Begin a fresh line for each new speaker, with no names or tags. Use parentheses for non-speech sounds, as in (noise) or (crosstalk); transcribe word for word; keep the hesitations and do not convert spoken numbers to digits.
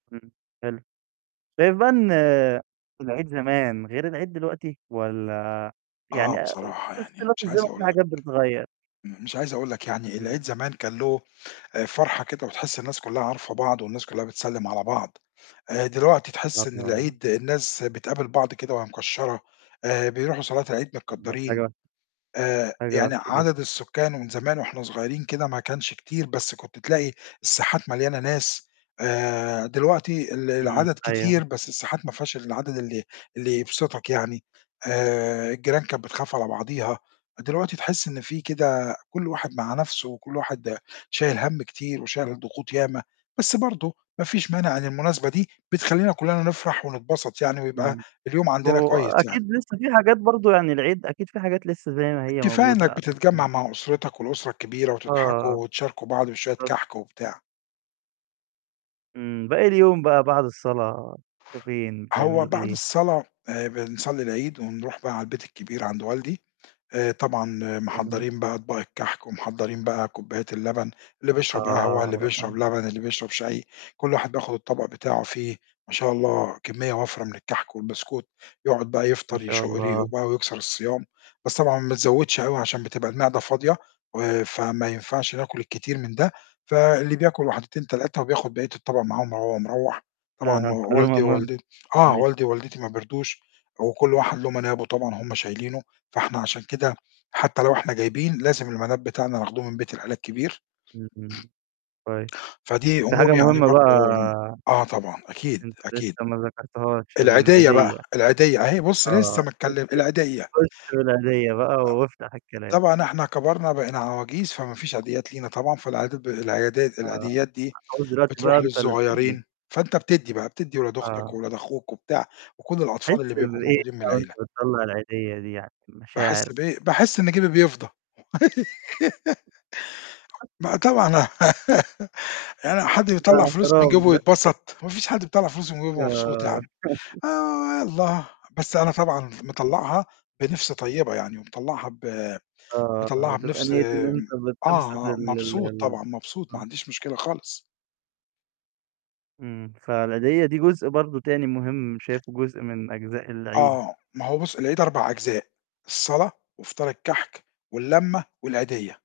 إمم، حلو. شايف بقى إن العيد زمان غير العيد دلوقتي والّا يعني
آه، بصراحة يعني
اختلاف
مش
الزمن
عايز
في
أقول لك،
حاجات بتتغيّر؟
م مش عايز أقول لك يعني العيد
إمم.
زمان كان له آآ فرحة كده، وتحس الناس كُلّها عارفة بعض والناس كُلّها بتسلِّم على بعض، آآ دلوقتي تحس إن
أها.
العيد الناس بتقابل بعض كده وهي مكشَّرة، آآ بيروحوا صلاة العيد
(unintelligible)
متكدَّرين.
حاجة.
آآ
حاجة
يعني
وِحشة جدًا.
عدد السكان ومن زمان وإحنا صغيرين كده ما كانش كتير، بس كنت تلاقي الساحات مليانة ناس، آآ دلوقتي ال
إمم،
العدد
أيوه.
كتير بس الساحات ما فيهاش العدد اللي اللي يبسطك يعني. آآ الجيران كانت بتخاف على بعضيها، دلوقتي تحس إن في كده كل واحد مع نَفْسه وكل واحد شايل هَم كتير وشايل الضغوط ياما، بس برضه ما فيش مانع إن المناسبة دي بتخلّينا كُلّنا نفرح ونتبسط يعني ويبقى
إمم.
اليوم عندنا
هو
كويس يعني.
أكيد لسّه في حاجات برضه، يعني العيد أكيد في حاجات لسّه زي ما هي
كفاية إنّك
موجودة
بتتجمّع
(unintelligible)
مع أسرتك والأسرة كبيرة
آه.
وتضحكوا وتشاركوا بعض بشوية
(unintelligible)
كَحْك وبتاع.
إمم. باقي اليوم بقى بعد الصلاة بتروحو فين،
هو
بتعملوا
بعد
إيه؟
الصلاة آآ بنصلّي العيد ونروح بقى على البيت الكبير عند والدي، آآ طبعًا
جميل.
محضّرين بقى أطباق الكَحْك ومحضّرين بقى كوبايات اللبن اللي بيشرب قهوة، اللي
آه،
بيشرب
(unintelligible)
لبن، اللي بيشرب شاي، كل واحد بياخُد الطبق بتاعه فيه ما شاء الله كمّية وَفْرة من الكَحْك والبسكوت، يقعُد بقى
ما
يفطر
شاء
يشُق ريقه
الله.
وبقى ويكسر الصيام، بس طبعًا ما تزوِّدش أوي عشان بتبقى المِعدة فاضية، و فما ينفعش ناكُل كتير من ده، فاللي بياكُل واحدتين، تلاتة وبياخُد بقية الطبق معاهم وهو مروح. طبعًا والدي
(laughs)
ووالدت آه،
(unintelligible)
والدي ووالدتي ما بيرضوش وكل واحد له منابه طبعًا هم شايلينه، فإحنا عشان كده حتّى لو إحنا جايبين، لازم المناب بتاعنا ناخده من بيت العيلة الكبير.
إمم. كوي
فدي
وفي
أمور
حاجة
يعني
مهمة بقى
برضه آه طبعًا، أكيد،
أنت
أكيد.
لسّه ما ذكرتهاش،
العديّة بقى،
العيديّة
العيديّة أهي بُص
آه،
لسّه ما اتكلِّم
خُش
العيديّة.
خش بالعيديّة بقى وافتح الكلام.
طبعًا إحنا كبرنا بقينا عواجيز فما فيش عيديّات لينا طبعًا، فالعادات ب العيادات
آه،
العيديّات دي
المفروض دلوقتي بقى
بتروح
أنت اللي بتدّي.
للصغيرين، فأنت بتدّي بقى، بتدّي ولاد أختك
آه.
وولاد أخوك وبتاع، وكل الأطفال
بتحس
اللي بيبقوا
بإيه
موجودين من
بقى وأنت
العيلة.
بتطلّع العيديّة دي يعني؟
باحس
مشاعر.
بإيه؟ باحس إن جيبي بيفضى. (laughs) ما طبعًا أنا (giggles) يعني حد
ده
بيطلَّع فلوس من
اعتراف
جيبه
ده.
ويتبسط! ما فيش حد بيطلَّع فلوس من جيبه بيبقى مبسوط يا
آه.
عم.
(laughs)
آآ يالّا، بس أنا طبعًا مطلَّعها بنِفْس طيبة يعني ومطلَّعها ب
آه،
مطلَّعها
بتبقى
بنِفْس
نيّة إن
م
أنت بتبسط ال
آه،
ال
مبسوط
ال
طبعًا، مبسوط، ما
آه.
عنديش مشكلة خالص.
إمم، فالعيديّة دي جزء برضه تاني مهم شايفه جزء من أجزاء العيد.
آه، ما هو بُص، العيد أربع أجزاء، الصلاة وفطار الكَحْك واللمة والعيديّة.